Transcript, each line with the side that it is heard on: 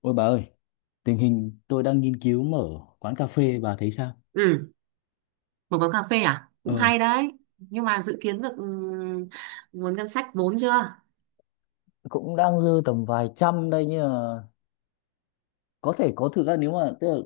left: Ôi bà ơi, tình hình tôi đang nghiên cứu mở quán cà phê, bà thấy sao?
right: Ừ, một quán cà phê à? Cũng
left: Ờ,
right: hay đấy. Nhưng mà dự kiến được nguồn ngân sách vốn chưa?
left: cũng đang dư tầm vài trăm đây nhưng mà có thể có thực ra nếu mà tức là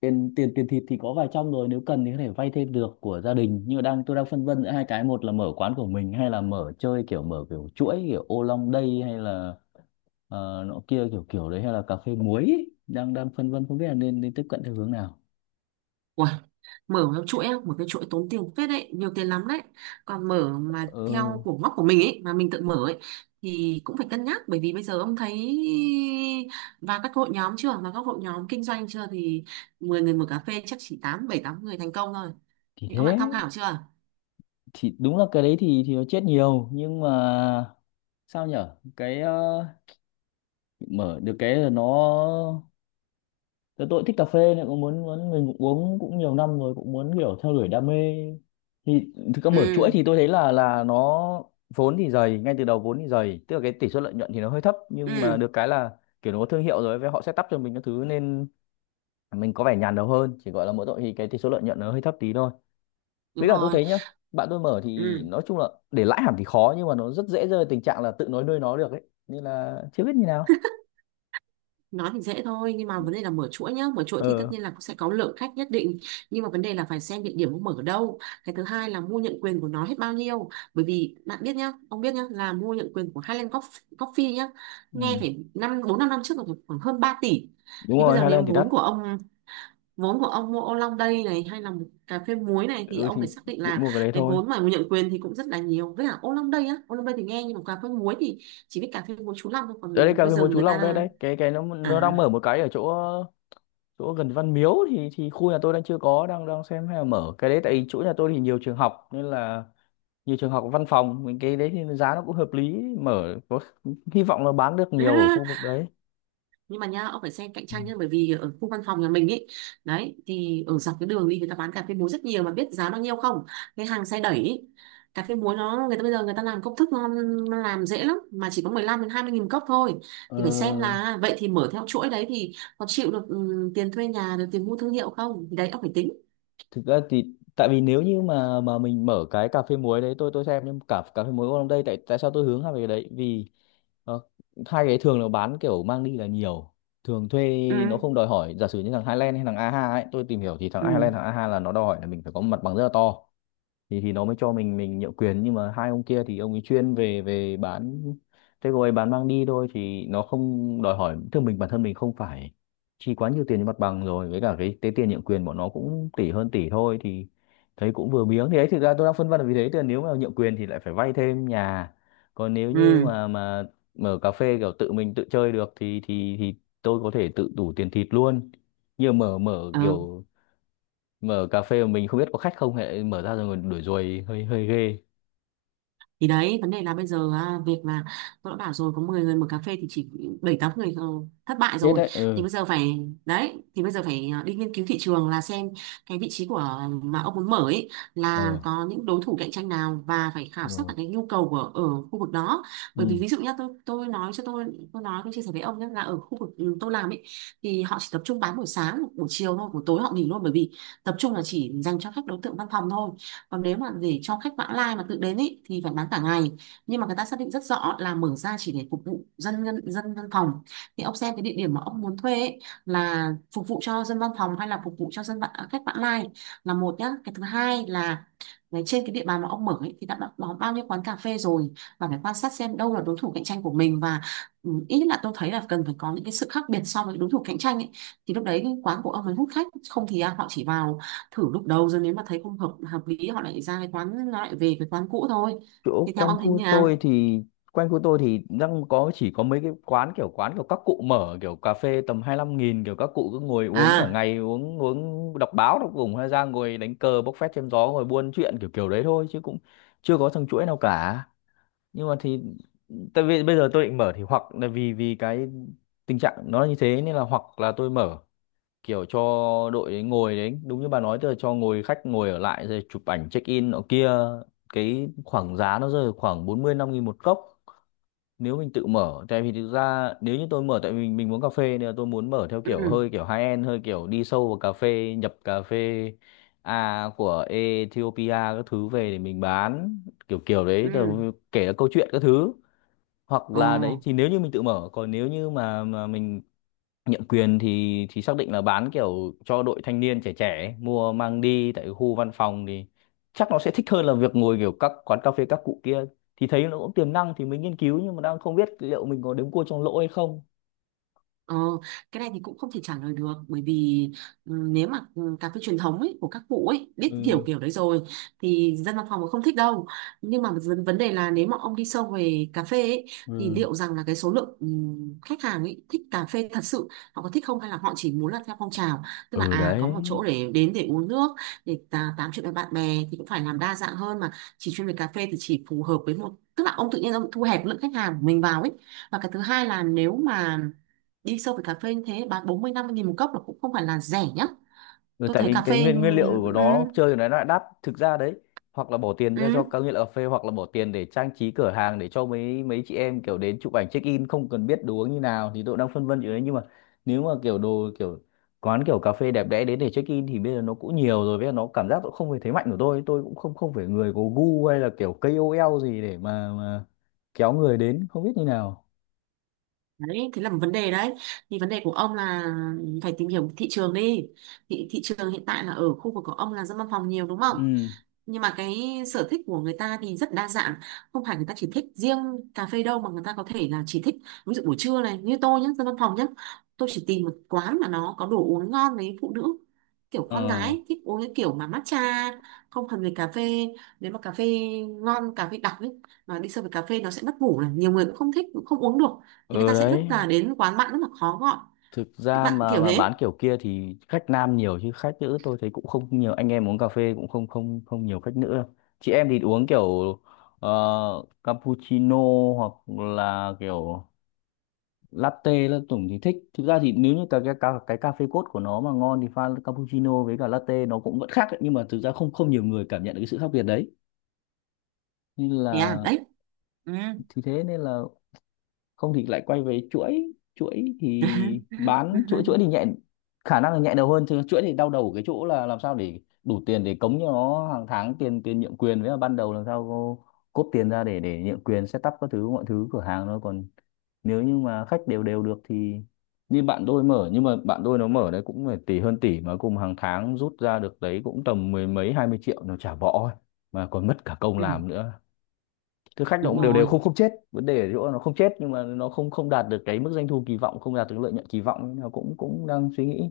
left: tiền tiền tiền thịt thì có vài trăm rồi, nếu cần thì có thể vay thêm được của gia đình. Nhưng mà tôi đang phân vân giữa hai cái, một là mở quán của mình hay là mở kiểu chuỗi kiểu ô long đây hay là nọ kia kiểu kiểu đấy hay là cà phê muối ấy. Đang đang phân vân không biết là nên nên tiếp cận theo hướng nào.
right: Ui, mở theo chuỗi, á, một cái chuỗi tốn tiền phết đấy, nhiều tiền lắm đấy. Còn mở mà
left: Ờ
right: theo của ngóc của mình ấy, mà mình tự mở ấy, thì cũng phải cân nhắc bởi vì bây giờ ông thấy và các hội nhóm chưa, và các hội nhóm kinh doanh chưa thì 10 người mở cà phê chắc chỉ 8 7 8 người thành công thôi.
left: thì
right: Thì ông đã
left: thế
right: tham khảo chưa?
left: thì đúng là cái đấy thì nó chết nhiều nhưng mà sao nhở cái mở được cái là nó tôi thích cà phê nên cũng muốn muốn mình cũng uống cũng nhiều năm rồi cũng muốn kiểu theo đuổi đam mê thì thực ra mở chuỗi
right: Ừ,
left: thì tôi thấy là nó vốn thì dày ngay từ đầu vốn thì dày, tức là cái tỷ suất lợi nhuận thì nó hơi thấp nhưng mà
right: ừ,
left: được cái là kiểu nó có thương hiệu rồi với họ setup cho mình các thứ nên mình có vẻ nhàn đầu hơn, chỉ gọi là mỗi tội thì cái tỷ số lợi nhuận nó hơi thấp tí thôi.
right: đúng
left: Với cả tôi
right: rồi.
left: thấy nhá, bạn tôi mở thì
right: Ừ.
left: nói chung là để lãi hẳn thì khó nhưng mà nó rất dễ rơi vào tình trạng là tự nói nuôi nó được ấy, nên là chưa biết như nào.
right: Nói thì dễ thôi nhưng mà vấn đề là mở chuỗi nhá, mở chuỗi thì tất
left: Ờ.
right: nhiên là cũng sẽ có lượng khách nhất định, nhưng mà vấn đề là phải xem địa điểm ông mở ở đâu. Cái thứ hai là mua nhận quyền của nó hết bao nhiêu, bởi vì bạn biết nhá, ông biết nhá, là mua nhận quyền của Highland Coffee nhá, nghe
left: Ừ.
right: phải năm bốn năm năm trước là khoảng hơn 3 tỷ.
left: Đúng
right: Thì bây
left: rồi,
right: giờ nếu
left: Highland thì đắt.
right: vốn của ông, vốn của ông mua ô long đây này hay là một cà phê muối này thì
left: Ừ
right: ông
left: thì
right: phải xác định
left: định
right: là
left: mua cái đấy
right: cái
left: thôi.
right: vốn mà nhận quyền thì cũng rất là nhiều. Với cả ô long đây á, ô long đây thì nghe, nhưng mà cà phê muối thì chỉ biết cà phê muối chú Long thôi,
left: Đấy, đấy
right: còn
left: cà
right: bây
left: phê
right: giờ
left: muối Chú
right: người
left: Long đây
right: ta
left: đấy, cái nó đang mở
right: à.
left: một cái ở chỗ chỗ gần Văn Miếu, thì khu nhà tôi đang chưa có, đang đang xem hay là mở cái đấy, tại vì chỗ nhà tôi thì nhiều trường học nên là nhiều trường học văn phòng mình cái đấy thì giá nó cũng hợp lý, mở có hy vọng là bán được nhiều ở khu vực đấy.
right: Nhưng mà nha, ông phải xem cạnh
left: Ừ.
right: tranh nhá, bởi vì ở khu văn phòng nhà mình ấy, đấy, thì ở dọc cái đường đi người ta bán cà phê muối rất nhiều mà biết giá bao nhiêu không? Cái hàng xe đẩy ý, cà phê muối nó người ta bây giờ người ta làm công thức nó làm dễ lắm, mà chỉ có 15 đến 20 nghìn cốc thôi.
left: ờ,
right: Thì phải xem là vậy thì mở theo chuỗi đấy thì có chịu được tiền thuê nhà được tiền mua thương hiệu không, thì đấy ông phải tính.
left: Thực ra thì tại vì nếu như mà mình mở cái cà phê muối đấy, tôi xem nhưng cả cà phê muối ở đây, tại tại sao tôi hướng vào cái đấy vì Ờ, hai cái thường nó bán kiểu mang đi là nhiều, thường thuê nó không
right: Ừ,
left: đòi hỏi. Giả sử như thằng Highland hay thằng a ha ấy, tôi tìm hiểu thì thằng
right: ừ,
left: Highland thằng a ha là nó đòi hỏi là mình phải có một mặt bằng rất là to thì nó mới cho mình nhượng quyền, nhưng mà hai ông kia thì ông ấy chuyên về về bán, thế rồi bán mang đi thôi thì nó không đòi hỏi thương mình, bản thân mình không phải chi quá nhiều tiền cho mặt bằng, rồi với cả cái tiền nhượng quyền bọn nó cũng tỷ hơn tỷ thôi thì thấy cũng vừa miếng thì ấy. Thực ra tôi đang phân vân là vì thế, thì nếu mà nhượng quyền thì lại phải vay thêm nhà, còn nếu như mà mở cà phê kiểu tự mình tự chơi được thì thì tôi có thể tự đủ tiền thịt luôn. Như mở mở
right: ừ.
left: kiểu mở cà phê mà mình không biết có khách không, hệ mở ra rồi còn đuổi ruồi hơi hơi ghê.
right: Thì đấy, vấn đề là bây giờ à, việc là tôi đã bảo rồi, có 10 người mở cà phê thì chỉ bảy tám người thất bại
left: Chết
right: rồi.
left: đấy.
right: Thì
left: Ừ.
right: bây giờ phải, đấy thì bây giờ phải à, đi nghiên cứu thị trường là xem cái vị trí của mà ông muốn mở ấy, là
left: Ờ.
right: có những đối thủ cạnh tranh nào, và phải khảo sát
left: Rồi.
right: cả cái nhu cầu của ở khu vực đó. Bởi vì
left: Ừ.
right: ví dụ nhá, tôi nói cho tôi nói, tôi chia sẻ với ông nhé, là ở khu vực tôi làm ấy, thì họ chỉ tập trung bán buổi sáng buổi chiều thôi, buổi tối họ nghỉ luôn, bởi vì tập trung là chỉ dành cho khách đối tượng văn phòng thôi. Còn nếu mà để cho khách vãng lai mà tự đến ý, thì phải bán cả ngày, nhưng mà người ta xác định rất rõ là mở ra chỉ để phục vụ dân dân dân văn phòng. Thì ông xem cái địa điểm mà ông muốn thuê ý, là phục vụ cho dân văn phòng hay là phục vụ cho dân vãng, khách vãng lai, là một nhá. Cái thứ hai là đấy, trên cái địa bàn mà ông mở ấy, thì đã có bao nhiêu quán cà phê rồi, và phải quan sát xem đâu là đối thủ cạnh tranh của mình. Và ít nhất là tôi thấy là cần phải có những cái sự khác biệt so với đối thủ cạnh tranh ấy, thì lúc đấy quán của ông mới hút khách. Không thì à, họ chỉ vào thử lúc đầu, rồi nếu mà thấy không hợp hợp lý họ lại ra cái quán, nó lại về cái quán cũ thôi.
left: Chỗ
right: Thì theo
left: quanh
right: ông thấy
left: khu
right: như
left: tôi
right: nào?
left: thì đang chỉ có mấy cái quán kiểu các cụ mở kiểu cà phê tầm 25.000, kiểu các cụ cứ ngồi uống cả
right: À,
left: ngày uống uống đọc báo, đọc cùng hay ra ngồi đánh cờ bốc phét chém gió ngồi buôn chuyện kiểu kiểu đấy thôi chứ cũng chưa có thằng chuỗi nào cả. Nhưng mà thì tại vì bây giờ tôi định mở thì hoặc là vì vì cái tình trạng nó như thế nên là hoặc là tôi mở kiểu cho đội ấy ngồi đấy đúng như bà nói, tức là cho ngồi khách ngồi ở lại rồi chụp ảnh check in nọ kia, cái khoảng giá nó rơi vào khoảng 45.000 một cốc, nếu mình tự mở. Tại vì thực ra nếu như tôi mở tại vì mình muốn cà phê nên là tôi muốn mở theo kiểu
right: ừ,
left: hơi kiểu high end, hơi kiểu đi sâu vào cà phê, nhập cà phê A của Ethiopia các thứ về để mình bán kiểu kiểu đấy, tức
right: ừ,
left: là kể cả câu chuyện các thứ. Hoặc
right: ồ.
left: là đấy thì nếu như mình tự mở, còn nếu như mà mình nhượng quyền thì xác định là bán kiểu cho đội thanh niên trẻ trẻ ấy, mua mang đi tại khu văn phòng thì chắc nó sẽ thích hơn là việc ngồi kiểu các quán cà phê các cụ kia, thì thấy nó cũng tiềm năng thì mình nghiên cứu. Nhưng mà đang không biết liệu mình có đếm cua trong lỗ hay không.
right: Ờ, cái này thì cũng không thể trả lời được, bởi vì nếu mà cà phê truyền thống ấy, của các cụ ấy biết
left: Ừ.
right: kiểu kiểu đấy rồi, thì dân văn phòng cũng không thích đâu. Nhưng mà vấn vấn đề là nếu mà ông đi sâu về cà phê ấy, thì
left: Ừ.
right: liệu rằng là cái số lượng khách hàng ấy thích cà phê thật sự họ có thích không, hay là họ chỉ muốn là theo phong trào, tức là
left: Ừ.
right: à có
left: Đấy.
right: một chỗ để đến để uống nước, để tám chuyện với bạn bè. Thì cũng phải làm đa dạng hơn, mà chỉ chuyên về cà phê thì chỉ phù hợp với một, tức là ông tự nhiên ông thu hẹp lượng khách hàng của mình vào ấy. Và cái thứ hai là nếu mà đi sâu về cà phê như thế bán 40 50 nghìn một cốc là cũng không phải là rẻ nhá.
left: Ừ,
right: Tôi
left: tại
right: thấy
left: vì
right: cà
left: cái
right: phê
left: nguyên nguyên liệu của
right: ừ.
left: nó chơi của nó lại đắt thực ra đấy. Hoặc là bỏ tiền ra cho
right: Ừ.
left: các nghiện cà phê, hoặc là bỏ tiền để trang trí cửa hàng để cho mấy mấy chị em kiểu đến chụp ảnh check in không cần biết đồ uống như nào, thì tôi đang phân vân chuyện đấy. Nhưng mà nếu mà kiểu đồ kiểu quán kiểu cà phê đẹp đẽ đến để check in thì bây giờ nó cũng nhiều rồi, với nó cảm giác cũng không phải thế mạnh của tôi, cũng không không phải người có gu hay là kiểu KOL gì để mà kéo người đến, không biết như nào.
right: Đấy thế là một vấn đề đấy. Thì vấn đề của ông là phải tìm hiểu thị trường đi. Thị, thị trường hiện tại là ở khu vực của ông là dân văn phòng nhiều đúng không?
left: Ừ.
right: Nhưng mà cái sở thích của người ta thì rất đa dạng, không phải người ta chỉ thích riêng cà phê đâu, mà người ta có thể là chỉ thích, ví dụ buổi trưa này như tôi nhé, dân văn phòng nhé, tôi chỉ tìm một quán mà nó có đồ uống ngon. Với phụ nữ kiểu con
left: Ờ.
right: gái thích uống cái kiểu mà matcha, không cần về cà phê. Nếu mà cà phê ngon, cà phê đặc ấy, mà đi sâu về cà phê nó sẽ mất ngủ này, nhiều người cũng không thích, cũng không uống được, thì người
left: Ừ.
right: ta sẽ rất
left: Đấy.
right: là đến quán bạn rất là khó gọi
left: Thực
right: cái
left: ra
right: bạn
left: mà
right: kiểu
left: mà
right: thế.
left: bán kiểu kia thì khách nam nhiều chứ khách nữ tôi thấy cũng không nhiều, anh em uống cà phê cũng không không không nhiều khách nữ đâu. Chị em thì uống kiểu ờ, cappuccino hoặc là kiểu latte là tổng thì thích. Thực ra thì nếu như cái cà phê cốt của nó mà ngon thì pha cappuccino với cả latte nó cũng vẫn khác ấy, nhưng mà thực ra không không nhiều người cảm nhận được cái sự khác biệt đấy nên
right: Thế à,
left: là.
right: đấy. Ừ.
left: Thì thế nên là không thì lại quay về chuỗi, chuỗi thì bán chuỗi, chuỗi thì nhẹ, khả năng là nhẹ đầu hơn, chứ chuỗi thì đau đầu ở cái chỗ là làm sao để đủ tiền để cống cho nó hàng tháng tiền tiền nhượng quyền, với là ban đầu làm sao cô cốp tiền ra để nhượng quyền setup các thứ mọi thứ cửa hàng nó. Còn nếu như mà khách đều đều được thì như bạn tôi mở, nhưng mà bạn tôi nó mở đấy cũng phải tỷ hơn tỷ mà cùng hàng tháng rút ra được đấy cũng tầm mười mấy 20 triệu, nó chả bỏ ấy, mà còn mất cả công
right: Ừ,
left: làm nữa. Thực khách nó
right: đúng
left: cũng đều đều
right: rồi,
left: không, không chết, vấn đề ở chỗ nó không chết nhưng mà nó không không đạt được cái mức doanh thu kỳ vọng, không đạt được lợi nhuận kỳ vọng, nên là cũng cũng đang suy nghĩ.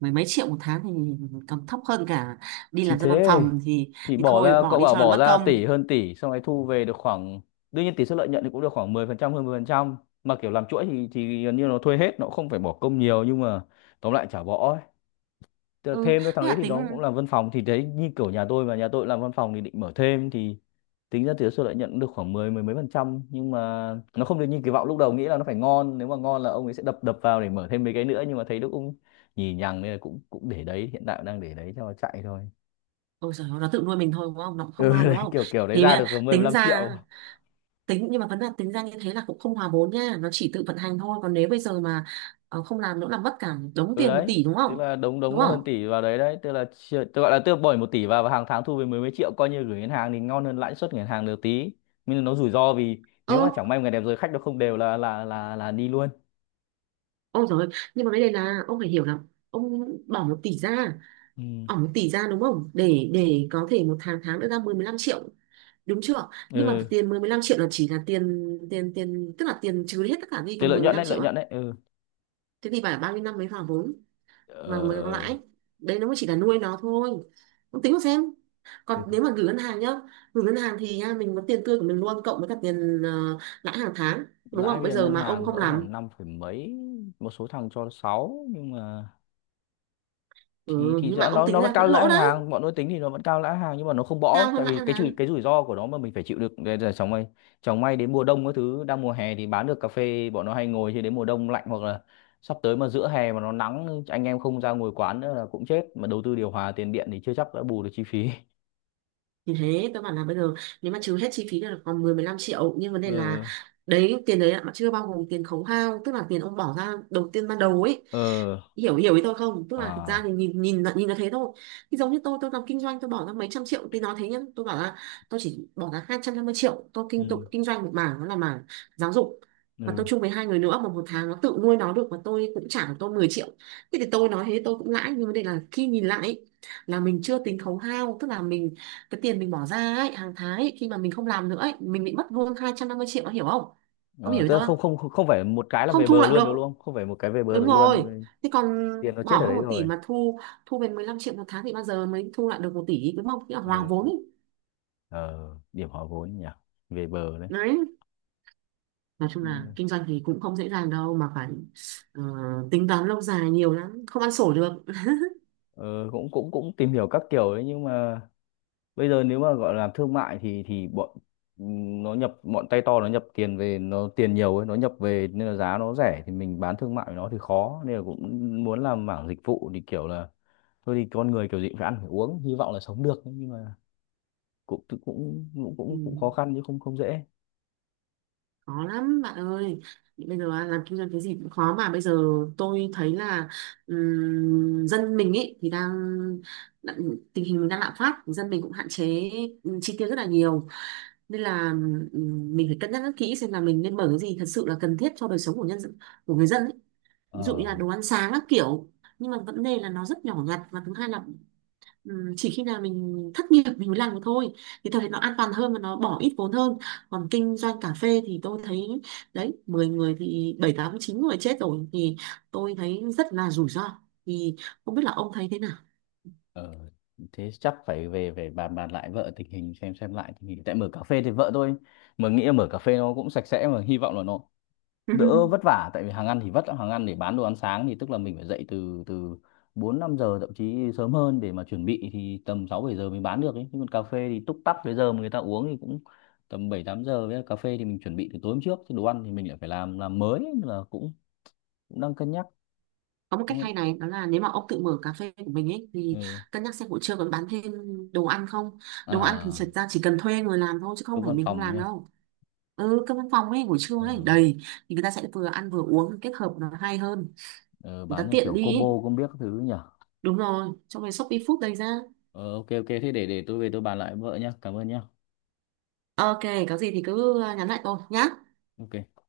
right: mười mấy triệu một tháng thì còn thấp hơn cả đi
left: Thì
right: làm ra văn
left: thế
right: phòng thì
left: thì
right: thì
left: bỏ
right: thôi
left: ra,
right: bỏ
left: cậu
right: đi
left: bảo
right: cho nó
left: bỏ
right: mất
left: ra
right: công.
left: tỷ hơn tỷ xong rồi thu về được khoảng, đương nhiên tỷ suất lợi nhuận thì cũng được khoảng 10% hơn 10%, mà kiểu làm chuỗi thì gần như nó thuê hết nó không phải bỏ công nhiều, nhưng mà tóm lại chả bỏ ấy.
right: Ừ,
left: Thêm nữa thằng
right: thế
left: đấy
right: là
left: thì
right: tính.
left: nó cũng làm văn phòng, thì đấy như kiểu nhà tôi làm văn phòng thì định mở thêm thì tính ra tỷ suất lợi nhuận được khoảng 10 mười mấy phần trăm nhưng mà nó không được như kỳ vọng lúc đầu nghĩ là nó phải ngon. Nếu mà ngon là ông ấy sẽ đập đập vào để mở thêm mấy cái nữa, nhưng mà thấy nó cũng nhì nhằng nên là cũng cũng để đấy, hiện tại đang để đấy cho nó chạy thôi.
right: Ôi trời ơi, nó tự nuôi mình thôi đúng không, nó cũng không
left: Ừ.
right: ngon
left: Đấy
right: đúng không?
left: kiểu kiểu đấy
right: Thì bây
left: ra
right: giờ
left: được mười mười
right: tính
left: lăm
right: ra,
left: triệu
right: tính nhưng mà vấn đề tính ra như thế là cũng không hòa vốn nha, nó chỉ tự vận hành thôi. Còn nếu bây giờ mà ờ, không làm nữa là mất cả đống
left: Ừ
right: tiền một
left: đấy,
right: tỷ đúng
left: tức
right: không?
left: là đống đống
right: Đúng
left: nó
right: không?
left: hơn tỷ vào đấy, đấy tức là tôi gọi là tôi bỏ 1 tỷ vào và hàng tháng thu về mười mấy triệu, coi như gửi ngân hàng thì ngon hơn lãi suất ngân hàng được tí, nhưng mà nó rủi ro vì
right: Ơ.
left: nếu mà chẳng may một ngày đẹp rồi khách nó không đều là đi luôn.
right: Ôi trời, nhưng mà vấn đề là ông phải hiểu là ông bỏ một tỷ ra,
left: Ừ.
right: bỏ một tỷ ra đúng không, để để có thể một tháng, tháng nữa ra mười 15 triệu, đúng chưa? Nhưng mà
left: Ừ.
right: tiền mười, mười 15 triệu là chỉ là tiền tiền tiền tức là tiền trừ đi hết tất cả đi còn
left: Cái
right: mười,
left: lợi
right: mười
left: nhuận
right: 15
left: đấy,
right: triệu
left: lợi
right: á.
left: nhuận đấy. Ừ.
right: Thế thì phải bao nhiêu năm mới vào vốn và mới có
left: ờ,
right: lãi. Đấy nó mới chỉ là nuôi nó thôi. Ông tính mà xem. Còn nếu mà gửi ngân hàng nhá, gửi ngân hàng thì nha mình có tiền tươi của mình luôn cộng với cả tiền lãi hàng tháng, đúng
left: Lãi
right: không?
left: bây
right: Bây
left: giờ
right: giờ
left: ngân
right: mà ông
left: hàng
right: không
left: cỡ
right: làm,
left: khoảng 5 phẩy mấy, một số thằng cho 6 nhưng mà
right: ừ,
left: thì
right: nhưng mà
left: rõ,
right: ông
left: nó
right: tính
left: vẫn
right: ra
left: cao
right: vẫn lỗ
left: lãi
right: đấy,
left: hàng, bọn tôi tính thì nó vẫn cao lãi hàng, nhưng mà nó không bõ
right: cao hơn
left: tại
right: lãi
left: vì
right: ngân
left: cái
right: hàng.
left: rủi ro của nó mà mình phải chịu được. Đây là chẳng may, đến mùa đông cái thứ đang mùa hè thì bán được cà phê bọn nó hay ngồi, chứ đến mùa đông lạnh, hoặc là sắp tới mà giữa hè mà nó nắng anh em không ra ngồi quán nữa là cũng chết, mà đầu tư điều hòa tiền điện thì chưa chắc đã bù được chi phí.
right: Thì thế tôi bảo là bây giờ nếu mà trừ hết chi phí thì là còn 10 15 triệu, nhưng vấn đề là
left: Ờ.
right: đấy tiền đấy mà chưa bao gồm tiền khấu hao, tức là tiền ông bỏ ra đầu tiên ban đầu ấy,
left: Ờ.
right: hiểu, hiểu ý tôi không? Tức là thực ra
left: À.
right: thì nhìn, nhìn là thế thôi. Thì giống như tôi làm kinh doanh, tôi bỏ ra mấy trăm triệu thì nó thế nhá, tôi bảo là tôi chỉ bỏ ra 250 triệu, tôi
left: Ừ.
right: kinh tục kinh doanh một mảng, đó là mảng giáo dục, và tôi
left: Ừ.
right: chung với hai người nữa, mà một tháng nó tự nuôi nó được, và tôi cũng trả được tôi 10 triệu. Thế thì tôi nói thế tôi cũng lãi, nhưng vấn đề là khi nhìn lại ấy, là mình chưa tính khấu hao, tức là mình cái tiền mình bỏ ra ấy, hàng tháng ấy, khi mà mình không làm nữa ấy, mình bị mất luôn 250 triệu, ông hiểu không? Ông
left: ờ,
right: hiểu ý
left: Tức là
right: tôi
left: không
right: không?
left: không không phải một cái là
right: Không
left: về
right: thu
left: bờ
right: lại
left: luôn được
right: được.
left: luôn, không phải một cái về bờ
right: Đúng
left: được luôn.
right: rồi. Thế còn
left: Tiền nó
right: bỏ
left: chết ở
right: hơn
left: đấy
right: một tỷ
left: rồi.
right: mà thu, thu về 15 triệu một tháng thì bao giờ mới thu lại được một tỷ, đúng không? Nghĩa là hòa vốn
left: Ừ.
right: ấy.
left: Ờ. Điểm hòa vốn nhỉ, về bờ đấy.
right: Đấy, nói chung là
left: Nên
right: kinh doanh thì cũng không dễ dàng đâu, mà phải ờ, tính toán lâu dài nhiều lắm, không ăn sổ được.
left: ờ, cũng cũng cũng tìm hiểu các kiểu đấy nhưng mà bây giờ nếu mà gọi là làm thương mại thì bọn ừ, nó nhập, bọn tay to nó nhập tiền về, nó tiền nhiều ấy, nó nhập về nên là giá nó rẻ, thì mình bán thương mại với nó thì khó, nên là cũng muốn làm mảng dịch vụ thì kiểu là thôi thì con người kiểu gì cũng phải ăn phải uống, hy vọng là sống được ấy, nhưng mà cũng cũng cũng
right: Ừ.
left: cũng khó khăn chứ không không dễ.
right: Khó lắm bạn ơi. Bây giờ á, làm kinh doanh cái gì cũng khó. Mà bây giờ tôi thấy là dân mình ấy thì đang, đã- tình hình đang lạm phát, dân mình cũng hạn chế chi tiêu rất là nhiều, nên là mình phải cân nhắc rất kỹ xem là mình nên mở cái gì thật sự là cần thiết cho đời sống của nhân dân, của người dân ấy. Ví
left: Ờ.
right: dụ như là đồ ăn sáng các kiểu, nhưng mà vấn đề là nó rất nhỏ nhặt. Và thứ hai là ừ, chỉ khi nào mình thất nghiệp mình mới làm được thôi, thì tôi thấy nó an toàn hơn và nó bỏ ít vốn hơn. Còn kinh doanh cà phê thì tôi thấy, đấy, 10 người thì bảy tám chín người chết rồi, thì tôi thấy rất là rủi ro. Thì không biết là ông thấy thế nào?
left: Ờ. Thế chắc phải về về bàn bàn lại vợ tình hình, xem lại tình hình. Tại mở cà phê thì vợ tôi mà nghĩ là mở cà phê nó cũng sạch sẽ, mà hy vọng là nó đỡ vất vả tại vì hàng ăn thì vất lắm. Hàng ăn để bán đồ ăn sáng thì tức là mình phải dậy từ từ 4-5 giờ, thậm chí sớm hơn để mà chuẩn bị thì tầm 6-7 giờ mình bán được ấy. Nhưng còn cà phê thì túc tắc cái giờ mà người ta uống thì cũng tầm 7-8 giờ, với cà phê thì mình chuẩn bị từ tối hôm trước, chứ đồ ăn thì mình lại phải làm mới ấy, nên là cũng cũng đang cân nhắc.
right: Có một
left: Đúng
right: cách hay
left: không?
right: này, đó là nếu mà ông tự mở cà phê của mình ấy, thì
left: Ừ.
right: cân nhắc xem buổi trưa còn bán thêm đồ ăn không. Đồ ăn thì
left: À,
right: thật ra chỉ cần thuê người làm thôi, chứ không
left: cơm
right: phải
left: văn
right: mình không
left: phòng
right: làm
left: nha.
right: đâu. Ừ, cái văn phòng ấy buổi trưa
left: ờ,
right: ấy đầy, thì người ta sẽ vừa ăn vừa uống, kết hợp nó hay hơn,
left: ờ,
right: người ta
left: bán theo
right: tiện
left: kiểu
right: đi
left: combo
right: ấy.
left: không biết các thứ nhỉ.
right: Đúng rồi, trong cái Shopee Food đây ra.
left: Ờ, ok, ok, thế để tôi về tôi bàn lại với vợ nhá, cảm ơn nhá.
right: Ok, có gì thì cứ à, nhắn lại tôi nhá.
left: Ok.